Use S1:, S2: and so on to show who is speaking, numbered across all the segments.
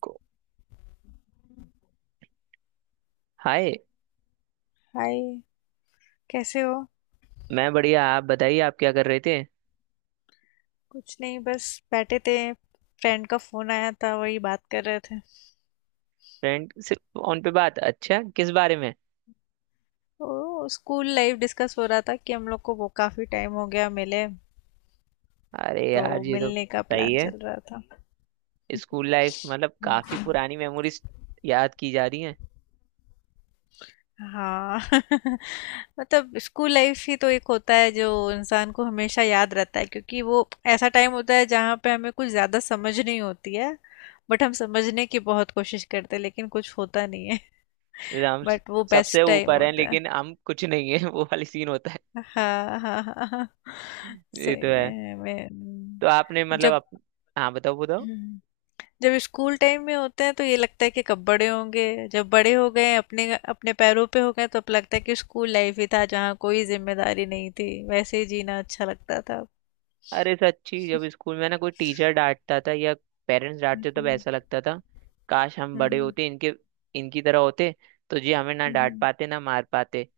S1: को, hi.
S2: Hi. कैसे हो?
S1: मैं बढ़िया, आप बताइए, आप क्या कर रहे थे?
S2: कुछ नहीं, बस बैठे थे, फ्रेंड का फोन आया था, वही बात कर रहे थे।
S1: फ्रेंड से फोन पे बात, अच्छा किस बारे में?
S2: ओ स्कूल लाइफ डिस्कस हो रहा था कि हम लोग को वो काफी टाइम हो गया मिले,
S1: अरे
S2: तो
S1: यार ये तो
S2: मिलने का
S1: सही
S2: प्लान
S1: है।
S2: चल रहा था।
S1: स्कूल लाइफ मतलब काफी पुरानी मेमोरीज याद की जा रही हैं।
S2: हाँ। मतलब स्कूल लाइफ ही तो एक होता है जो इंसान को हमेशा याद रहता है, क्योंकि वो ऐसा टाइम होता है जहाँ पे हमें कुछ ज्यादा समझ नहीं होती है। बट हम समझने की बहुत कोशिश करते हैं लेकिन कुछ होता नहीं है।
S1: जैसे हम स-
S2: बट वो
S1: सबसे
S2: बेस्ट टाइम
S1: ऊपर हैं
S2: होता है।
S1: लेकिन हम कुछ नहीं है वो वाली सीन होता है।
S2: हाँ, हाँ, हाँ, हाँ।
S1: ये तो
S2: सही
S1: है।
S2: में मैं।
S1: तो आपने मतलब
S2: जब
S1: आप हाँ बताओ बताओ।
S2: हम्म, जब स्कूल टाइम में होते हैं तो ये लगता है कि कब बड़े होंगे। जब बड़े हो गए, अपने अपने पैरों पे हो गए, तो अब लगता है कि स्कूल लाइफ ही था जहाँ कोई जिम्मेदारी नहीं थी, वैसे ही जीना अच्छा लगता था।
S1: अरे सच्ची, जब स्कूल में ना कोई टीचर डांटता था या पेरेंट्स डांटते तब
S2: हम्म,
S1: ऐसा लगता था काश हम बड़े
S2: हम्म,
S1: होते, इनके इनकी तरह होते तो ये हमें ना डांट
S2: हम्म,
S1: पाते ना मार पाते।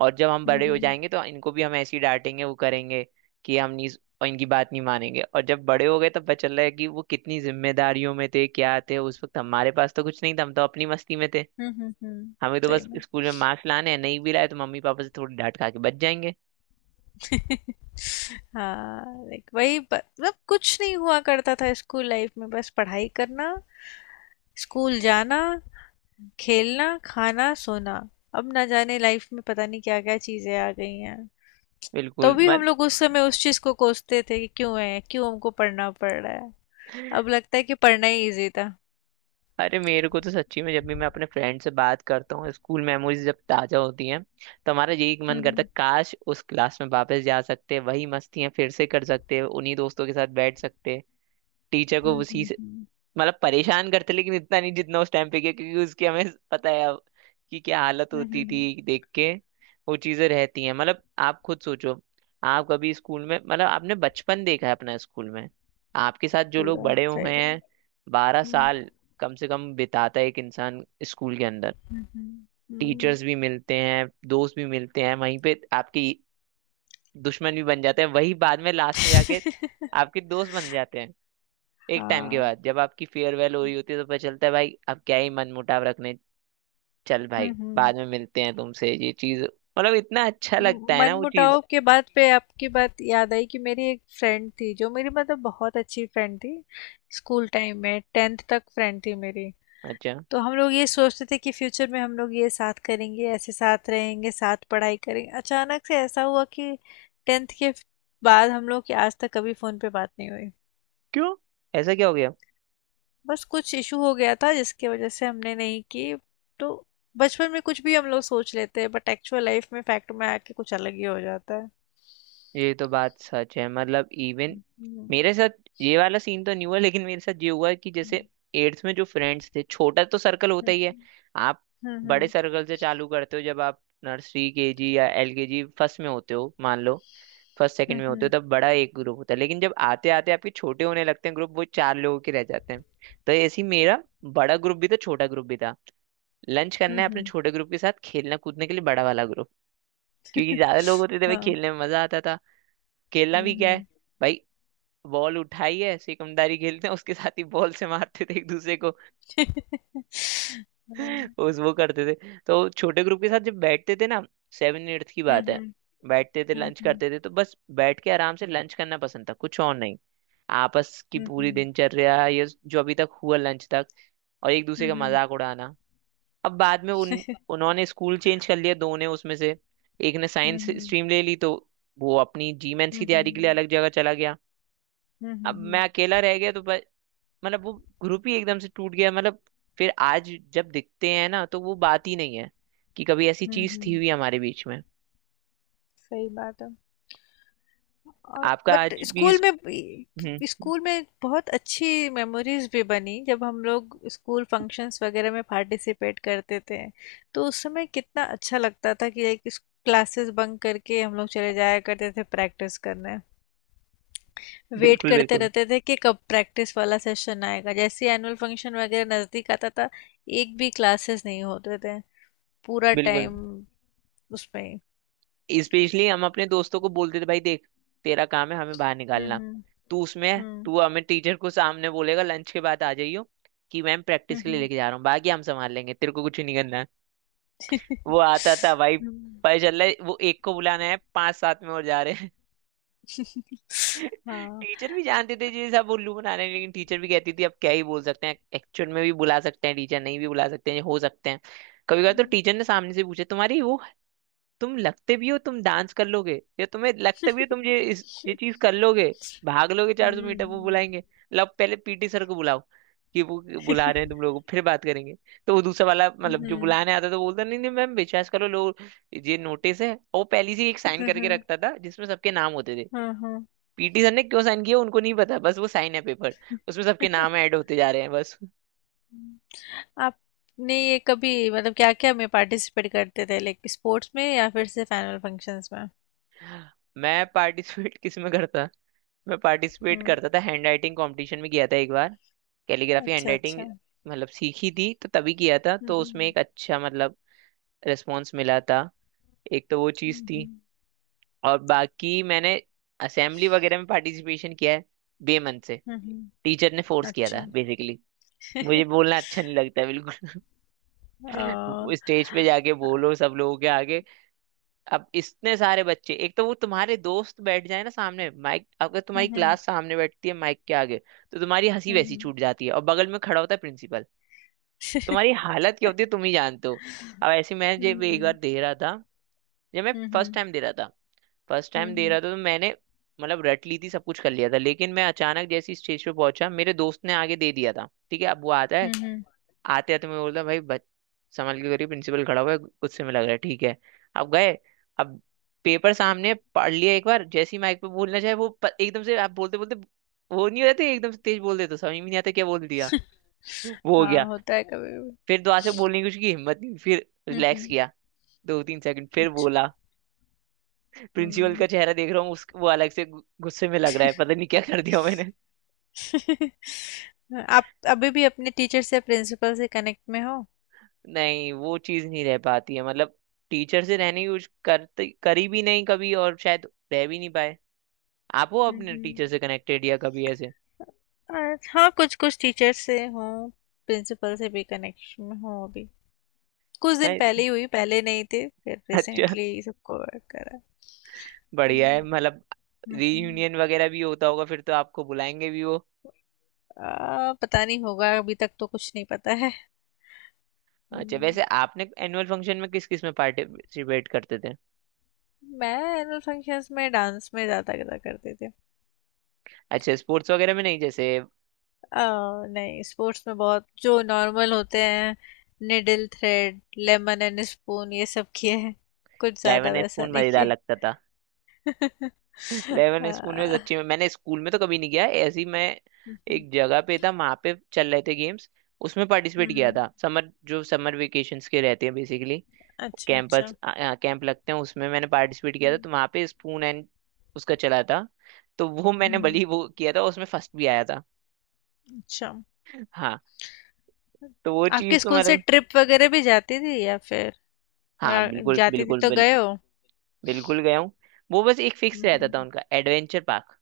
S1: और जब हम बड़े हो
S2: हम्म,
S1: जाएंगे तो इनको भी हम ऐसे ही डांटेंगे, वो करेंगे कि हम नहीं और इनकी बात नहीं मानेंगे। और जब बड़े हो गए तब पता चल रहा है कि वो कितनी जिम्मेदारियों में थे, क्या थे उस वक्त। हमारे पास तो कुछ नहीं था, हम तो अपनी मस्ती में थे।
S2: हम्म, हम्म।
S1: हमें तो
S2: सही
S1: बस
S2: में।
S1: स्कूल में मार्क्स लाने हैं, नहीं भी लाए तो मम्मी पापा से थोड़ी डांट खा के बच जाएंगे।
S2: हाँ, लाइक वही मतलब कुछ नहीं हुआ करता था स्कूल लाइफ में, बस पढ़ाई करना, स्कूल जाना, खेलना, खाना, सोना। अब ना जाने लाइफ में पता नहीं क्या-क्या चीज़ें आ गई हैं। तो
S1: बिल्कुल
S2: भी हम
S1: मत
S2: लोग उस समय उस चीज़ को कोसते थे कि क्यों है, क्यों हमको पढ़ना पड़ रहा है। अब लगता है कि पढ़ना ही ईज़ी था।
S1: अरे मेरे को तो सच्ची में जब भी मैं अपने फ्रेंड से बात करता हूँ, स्कूल मेमोरीज जब ताजा होती हैं तो हमारा यही
S2: हुँ,
S1: मन करता
S2: हुँ।
S1: है काश उस क्लास में वापस जा सकते, वही मस्तियां फिर से कर सकते, उन्हीं दोस्तों के साथ बैठ सकते, टीचर को
S2: हुँ,
S1: उसी
S2: हुँ,
S1: से
S2: हुँ।
S1: मतलब परेशान करते लेकिन इतना नहीं जितना उस टाइम पे किया, क्योंकि उसकी हमें पता है अब कि क्या हालत
S2: हुँ, हुँ,
S1: होती
S2: हुँ।
S1: थी देख के। वो चीजें रहती हैं। मतलब आप खुद सोचो, आप कभी स्कूल में मतलब आपने बचपन देखा है अपना स्कूल में, आपके साथ जो लोग
S2: पूरा,
S1: बड़े
S2: सही
S1: हुए हैं।
S2: बात।
S1: बारह
S2: हुँ,
S1: साल कम से कम बिताता है एक इंसान स्कूल के अंदर।
S2: हुँ, हुँ। हुँ।
S1: टीचर्स भी मिलते हैं, दोस्त भी मिलते हैं, वहीं पे आपकी दुश्मन भी बन जाते हैं, वही बाद में लास्ट में जाके आपके दोस्त बन जाते हैं। एक टाइम के
S2: हाँ।
S1: बाद जब आपकी फेयरवेल हो रही होती है तो पता चलता है भाई अब क्या ही मनमुटाव रखने, चल
S2: हुँ,
S1: भाई
S2: हुँ।
S1: बाद में मिलते हैं तुमसे। ये चीज मतलब इतना अच्छा लगता है ना वो
S2: मनमुटाव
S1: चीज।
S2: के बात पे आपकी बात याद आई कि मेरी एक फ्रेंड थी जो मेरी मतलब बहुत अच्छी फ्रेंड थी। स्कूल टाइम में 10th तक फ्रेंड थी मेरी।
S1: अच्छा,
S2: तो हम लोग ये सोचते थे कि फ्यूचर में हम लोग ये साथ करेंगे, ऐसे साथ रहेंगे, साथ पढ़ाई करेंगे। अचानक से ऐसा हुआ कि 10th के बाद हम लोग की आज तक कभी फ़ोन पे बात नहीं हुई।
S1: क्यों ऐसा क्या हो गया?
S2: बस कुछ इशू हो गया था जिसकी वजह से हमने नहीं की। तो बचपन में कुछ भी हम लोग सोच लेते हैं बट एक्चुअल लाइफ में फैक्ट में आके कुछ अलग ही हो जाता है।
S1: ये तो बात सच है। मतलब इवन
S2: हम्म,
S1: मेरे साथ ये वाला सीन तो नहीं हुआ, लेकिन मेरे साथ ये हुआ कि जैसे एट्थ में जो फ्रेंड्स थे, छोटा तो सर्कल होता ही है।
S2: हम्म।
S1: आप बड़े
S2: हम्म,
S1: सर्कल से चालू करते हो जब आप नर्सरी, केजी या एलकेजी, फर्स्ट में होते हो। मान लो फर्स्ट सेकंड में होते हो
S2: हम्म,
S1: तब बड़ा एक ग्रुप होता है, लेकिन जब आते आते आपके छोटे होने लगते हैं ग्रुप, वो चार लोगों के रह जाते हैं। तो ऐसे ही मेरा बड़ा ग्रुप भी था, छोटा ग्रुप भी था। लंच
S2: हम्म,
S1: करना है अपने छोटे ग्रुप के साथ, खेलना कूदने के लिए बड़ा वाला ग्रुप, क्योंकि ज्यादा लोग होते थे भाई,
S2: हाँ।
S1: खेलने में मजा आता था। खेलना
S2: हम्म,
S1: भी क्या है
S2: हम्म।
S1: भाई, बॉल उठाई है, सिकमदारी खेलते हैं, उसके साथ ही बॉल से मारते थे एक दूसरे को।
S2: हाँ,
S1: उस वो करते थे। तो छोटे ग्रुप के साथ जब बैठते थे ना, सेवन एट्थ की बात है,
S2: हम्म,
S1: बैठते थे लंच
S2: हम्म,
S1: करते थे। तो बस बैठ के आराम से लंच करना पसंद था, कुछ और नहीं। आपस की
S2: हम्म,
S1: पूरी
S2: हम्म।
S1: दिनचर्या ये जो अभी तक हुआ लंच तक, और एक दूसरे
S2: हुँ,
S1: का
S2: हुँ,
S1: मजाक उड़ाना। अब बाद में उन उन्होंने स्कूल चेंज कर लिया दो ने उसमें से, एक ने साइंस
S2: हुँ,
S1: स्ट्रीम ले ली तो वो अपनी जीमेंस
S2: हुँ,
S1: की तैयारी के लिए
S2: हुँ,
S1: अलग जगह चला गया।
S2: हुँ, हुँ,
S1: अब मैं
S2: हुँ,
S1: अकेला रह गया। तो मतलब वो ग्रुप ही एकदम से टूट गया। मतलब फिर आज जब दिखते हैं ना तो वो बात ही नहीं है कि कभी ऐसी
S2: हुँ,
S1: चीज
S2: हुँ।
S1: थी हुई हमारे बीच में।
S2: सही बात है। और
S1: आपका
S2: बट
S1: आज भी
S2: स्कूल
S1: इस...
S2: में
S1: हम्म
S2: स्कूल में बहुत अच्छी मेमोरीज भी बनी जब हम लोग स्कूल फंक्शंस वगैरह में पार्टिसिपेट करते थे, तो उस समय कितना अच्छा लगता था कि एक क्लासेस बंक करके हम लोग चले जाया करते थे प्रैक्टिस करने। वेट
S1: बिल्कुल
S2: करते
S1: बिल्कुल
S2: रहते थे कि कब प्रैक्टिस वाला सेशन आएगा। जैसे एनुअल फंक्शन वगैरह नज़दीक आता था, एक भी क्लासेस नहीं होते थे, पूरा
S1: बिल्कुल।
S2: टाइम उसमें।
S1: स्पेशली हम अपने दोस्तों को बोलते थे भाई देख, तेरा काम है हमें बाहर
S2: हुँ,
S1: निकालना।
S2: हुँ।
S1: तू उसमें
S2: हुँ।
S1: तू हमें टीचर को सामने बोलेगा लंच के बाद आ जाइयो कि मैम
S2: हुँ,
S1: प्रैक्टिस के लिए
S2: हुँ।
S1: लेके जा रहा हूँ, बाकी हम संभाल लेंगे, तेरे को कुछ नहीं करना है। वो आता था भाई,
S2: हुँ।
S1: पता चल रहा है वो एक को बुलाना है, पांच सात में और जा रहे।
S2: हाँ।
S1: टीचर भी जानते थे जी सब उल्लू बना रहे हैं, लेकिन टीचर भी कहती थी अब क्या ही बोल सकते हैं, एक्चुअल में भी बुला सकते हैं, टीचर नहीं भी बुला सकते हैं, हो सकते हैं। कभी कभी तो
S2: हुँ।
S1: टीचर ने सामने से पूछा तुम्हारी वो, तुम लगते भी हो तुम डांस कर लोगे, या तुम्हें लगता भी हो तुम ये चीज कर लोगे, भाग लोगे
S2: हुँ।
S1: 400 मीटर, वो बुलाएंगे। लब पहले पीटी सर को बुलाओ कि वो बुला रहे हैं तुम लोगों को, फिर बात करेंगे। तो वो दूसरा वाला मतलब जो
S2: हुँ।
S1: बुलाने आता तो बोलता नहीं नहीं मैम, विश्वास करो लोग, ये नोटिस है, और वो पहले से ही एक साइन
S2: हुँ,
S1: करके
S2: हुँ।
S1: रखता था जिसमें सबके नाम होते थे।
S2: हाँ, हाँ।
S1: पीटी सर ने क्यों साइन किया उनको नहीं पता, बस वो साइन है पेपर, उसमें
S2: हुँ।
S1: सबके नाम ऐड होते जा रहे हैं बस।
S2: आपने ये कभी मतलब क्या-क्या में पार्टिसिपेट करते थे, लाइक स्पोर्ट्स में या फिर सिर्फ़ एनुअल फंक्शंस में?
S1: मैं पार्टिसिपेट किस में करता। मैं पार्टिसिपेट
S2: हुँ।
S1: करता था हैंड राइटिंग कॉम्पिटिशन में, किया था एक बार, कैलीग्राफी हैंड
S2: अच्छा,
S1: राइटिंग
S2: अच्छा। हुँ,
S1: मतलब सीखी थी तो तभी किया था। तो उसमें
S2: हुँ।
S1: एक अच्छा मतलब रिस्पॉन्स मिला था, एक तो वो चीज़
S2: हुँ,
S1: थी।
S2: हुँ।
S1: और बाकी मैंने असेंबली वगैरह में पार्टिसिपेशन किया है बेमन से,
S2: हुँ, हुँ।
S1: टीचर ने फोर्स किया था
S2: अच्छा।
S1: बेसिकली। मुझे बोलना अच्छा नहीं लगता है बिल्कुल।
S2: अ,
S1: स्टेज पे जाके
S2: अ,
S1: बोलो सब लोगों के आगे। अब इतने सारे बच्चे, एक तो वो तुम्हारे दोस्त बैठ जाए ना सामने माइक, अगर
S2: हुँ,
S1: तुम्हारी
S2: हुँ।
S1: क्लास सामने बैठती है माइक के आगे, तो तुम्हारी हंसी
S2: हुँ,
S1: वैसी
S2: हुँ।
S1: छूट जाती है। और बगल में खड़ा होता है प्रिंसिपल, तुम्हारी हालत क्या होती है तुम ही जानते हो। अब ऐसे मैं
S2: हुँ,
S1: जब एक बार
S2: हुँ।
S1: दे रहा था जब मैं
S2: हुँ,
S1: फर्स्ट
S2: हुँ।
S1: टाइम दे रहा था फर्स्ट
S2: हुँ,
S1: टाइम दे रहा
S2: हुँ।
S1: था तो मैंने मतलब रट ली थी, सब कुछ कर लिया था। लेकिन मैं अचानक जैसे स्टेज पे पहुंचा मेरे दोस्त ने आगे दे दिया था, ठीक है अब वो आता है।
S2: हुँ, हुँ।
S1: आते आते मैं बोलता भाई बच, संभल के करिए प्रिंसिपल खड़ा हुआ है गुस्से में लग रहा है, ठीक है। अब गए। अब पेपर सामने है, पढ़ लिया एक बार, जैसी माइक पे बोलना चाहे वो एकदम से आप बोलते बोलते वो नहीं हो जाते, एकदम से तेज बोल देते तो समझ में नहीं आता क्या बोल दिया। वो हो गया।
S2: हाँ, होता है कभी-कभी।
S1: फिर दोबारा से बोलने की उसकी हिम्मत नहीं, फिर
S2: हुँ,
S1: रिलैक्स
S2: हुँ।
S1: किया दो तीन सेकंड, फिर
S2: अच्छ
S1: बोला। प्रिंसिपल का
S2: हुँ।
S1: चेहरा देख रहा हूँ, उस वो अलग से गुस्से में लग रहा है, पता नहीं क्या कर दिया मैंने।
S2: आप अभी भी अपने टीचर से प्रिंसिपल से कनेक्ट में हो?
S1: नहीं, वो चीज नहीं रह पाती है मतलब। टीचर से रहने की कुछ करते करी भी नहीं कभी, और शायद रह भी नहीं पाए। आप हो
S2: हुँ,
S1: अपने टीचर
S2: हुँ।
S1: से कनेक्टेड या कभी ऐसे
S2: हाँ, कुछ-कुछ टीचर से हूँ, प्रिंसिपल से भी कनेक्शन में हूँ अभी। कुछ दिन
S1: मैं,
S2: पहले ही हुई, पहले नहीं थे, फिर
S1: अच्छा
S2: रिसेंटली सबको करा।
S1: बढ़िया है
S2: हुँ,
S1: मतलब।
S2: हुँ, हुँ।
S1: रीयूनियन वगैरह भी होता होगा फिर तो आपको बुलाएंगे भी वो।
S2: पता नहीं होगा, अभी तक तो कुछ नहीं पता है।
S1: अच्छा वैसे
S2: हुँ।
S1: आपने एनुअल फंक्शन में किस किस में पार्टिसिपेट करते थे?
S2: मैं एनुअल फंक्शंस में डांस में ज़्यादा करा करते थे।
S1: अच्छा स्पोर्ट्स वगैरह में नहीं जैसे?
S2: नहीं, स्पोर्ट्स में बहुत जो नॉर्मल होते हैं, needle thread, lemon and spoon, ये सब किए हैं, कुछ ज्यादा
S1: इलेवन
S2: वैसा
S1: स्पून
S2: नहीं
S1: मजेदार
S2: किए।
S1: लगता था। इलेवन
S2: आ,
S1: स्पून में सच्ची में मैंने स्कूल में तो कभी नहीं किया है। ऐसी मैं
S2: हम्म,
S1: एक जगह पे था, वहां पे चल रहे थे गेम्स, उसमें पार्टिसिपेट किया
S2: हम्म।
S1: था। समर जो समर वेकेशंस के रहते हैं बेसिकली,
S2: अच्छा,
S1: कैंपस,
S2: अच्छा।
S1: कैंप लगते हैं उसमें मैंने पार्टिसिपेट किया था।
S2: हम्म,
S1: तो वहां पे स्पून एंड उसका चला था, तो वो मैंने
S2: हम्म।
S1: भली वो किया था, उसमें फर्स्ट भी आया था।
S2: अच्छा।
S1: हाँ, तो वो
S2: आपके
S1: चीज तो
S2: स्कूल से
S1: मतलब।
S2: ट्रिप वगैरह भी जाती थी या फिर
S1: हाँ
S2: या
S1: बिल्कुल
S2: जाती थी
S1: बिल्कुल
S2: तो गए हो?
S1: बिल्कुल गया हूँ। वो बस एक फिक्स रहता था
S2: हम्म,
S1: उनका एडवेंचर पार्क,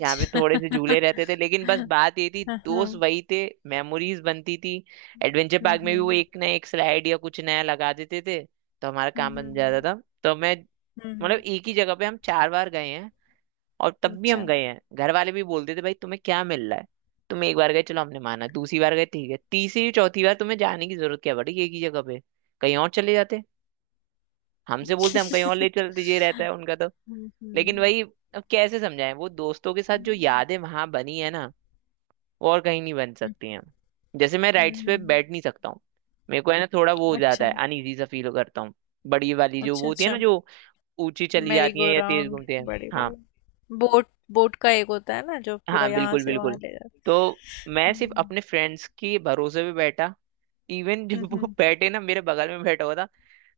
S1: यहाँ पे थोड़े से झूले रहते थे, लेकिन बस बात ये थी
S2: हाँ,
S1: दोस्त
S2: हाँ।
S1: वही थे, मेमोरीज बनती थी। एडवेंचर
S2: हम्म,
S1: पार्क में भी वो
S2: हम्म,
S1: एक ना एक स्लाइड या कुछ नया लगा देते थे तो हमारा काम
S2: हम्म,
S1: बन जाता था। तो मैं मतलब
S2: हम्म।
S1: एक ही जगह पे हम चार बार गए हैं, और तब भी हम
S2: अच्छा।
S1: गए हैं। घर वाले भी बोलते थे भाई तुम्हें क्या मिल रहा है, तुम एक बार गए चलो हमने माना, दूसरी बार गए ठीक है, तीसरी चौथी बार तुम्हें जाने की जरूरत क्या पड़ी एक ही जगह पे, कहीं और चले जाते। हमसे बोलते हम कहीं और ले चलते, ये रहता है उनका तो।
S2: हम्म,
S1: लेकिन
S2: हम्म।
S1: वही, अब कैसे समझाएं वो दोस्तों के साथ जो
S2: हुँ,
S1: यादें वहां बनी है ना और कहीं नहीं बन सकती हैं। जैसे मैं
S2: हुँ,
S1: राइड्स पे
S2: हुँ।
S1: बैठ नहीं सकता हूँ, मेरे को है ना थोड़ा वो हो जाता
S2: अच्छा,
S1: है, अनईजी सा फील करता हूँ। बड़ी वाली जो वो
S2: अच्छा,
S1: होती है
S2: अच्छा।
S1: ना जो ऊंची चली
S2: मेरी
S1: जाती है
S2: गो
S1: या तेज
S2: राउंड,
S1: घूमती है।
S2: बड़े
S1: हाँ,
S2: बड़े बोट बोट का एक होता है ना जो पूरा
S1: हाँ
S2: यहाँ
S1: बिल्कुल
S2: से वहां
S1: बिल्कुल।
S2: ले जाता
S1: तो
S2: है।
S1: मैं सिर्फ
S2: हम्म,
S1: अपने फ्रेंड्स के भरोसे पे बैठा, इवन जब वो
S2: हम्म,
S1: बैठे ना मेरे बगल में बैठा हुआ था,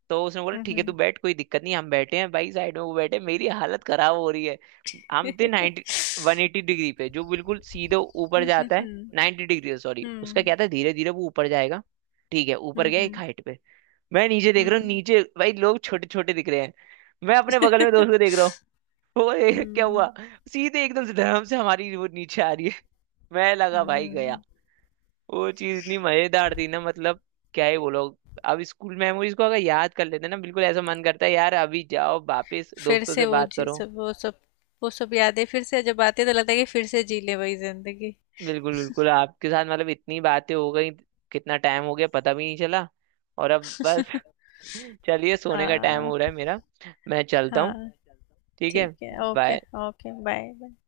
S1: तो उसने बोला
S2: हम्म,
S1: ठीक है तू
S2: हम्म,
S1: बैठ कोई दिक्कत नहीं हम बैठे हैं भाई साइड में। वो बैठे, मेरी हालत खराब हो रही है। हम थे 90 180 डिग्री पे जो बिल्कुल सीधे ऊपर
S2: हम्म,
S1: जाता है। 90 डिग्री सॉरी, उसका
S2: हम्म,
S1: क्या था धीरे धीरे वो ऊपर जाएगा। ठीक है ऊपर गया एक
S2: हम्म,
S1: हाइट पे, मैं नीचे देख
S2: हम्म,
S1: रहा हूँ,
S2: हम्म।
S1: नीचे भाई लोग छोटे छोटे दिख रहे हैं। मैं अपने बगल में दोस्त को देख रहा हूँ। वो ए, क्या
S2: हम्म,
S1: हुआ, सीधे एकदम से धर्म से हमारी वो नीचे आ रही है। मैं लगा भाई गया।
S2: हम्म।
S1: वो चीज इतनी मजेदार थी ना मतलब, क्या ही बोलो। अब स्कूल मेमोरीज को अगर याद कर लेते ना बिल्कुल ऐसा मन करता है यार अभी जाओ वापस
S2: फिर
S1: दोस्तों
S2: से
S1: से
S2: वो
S1: बात
S2: जी
S1: करो।
S2: सब वो सब वो सब यादें फिर से जब आती है तो लगता है कि फिर से जी ले वही जिंदगी।
S1: बिल्कुल बिल्कुल, आपके साथ मतलब इतनी बातें हो गई, कितना टाइम हो गया पता भी नहीं चला। और अब बस चलिए सोने का टाइम
S2: हाँ,
S1: हो रहा है मेरा। मैं चलता हूँ।
S2: हाँ।
S1: ठीक है
S2: ठीक है, okay.
S1: Bye.
S2: Okay, bye bye.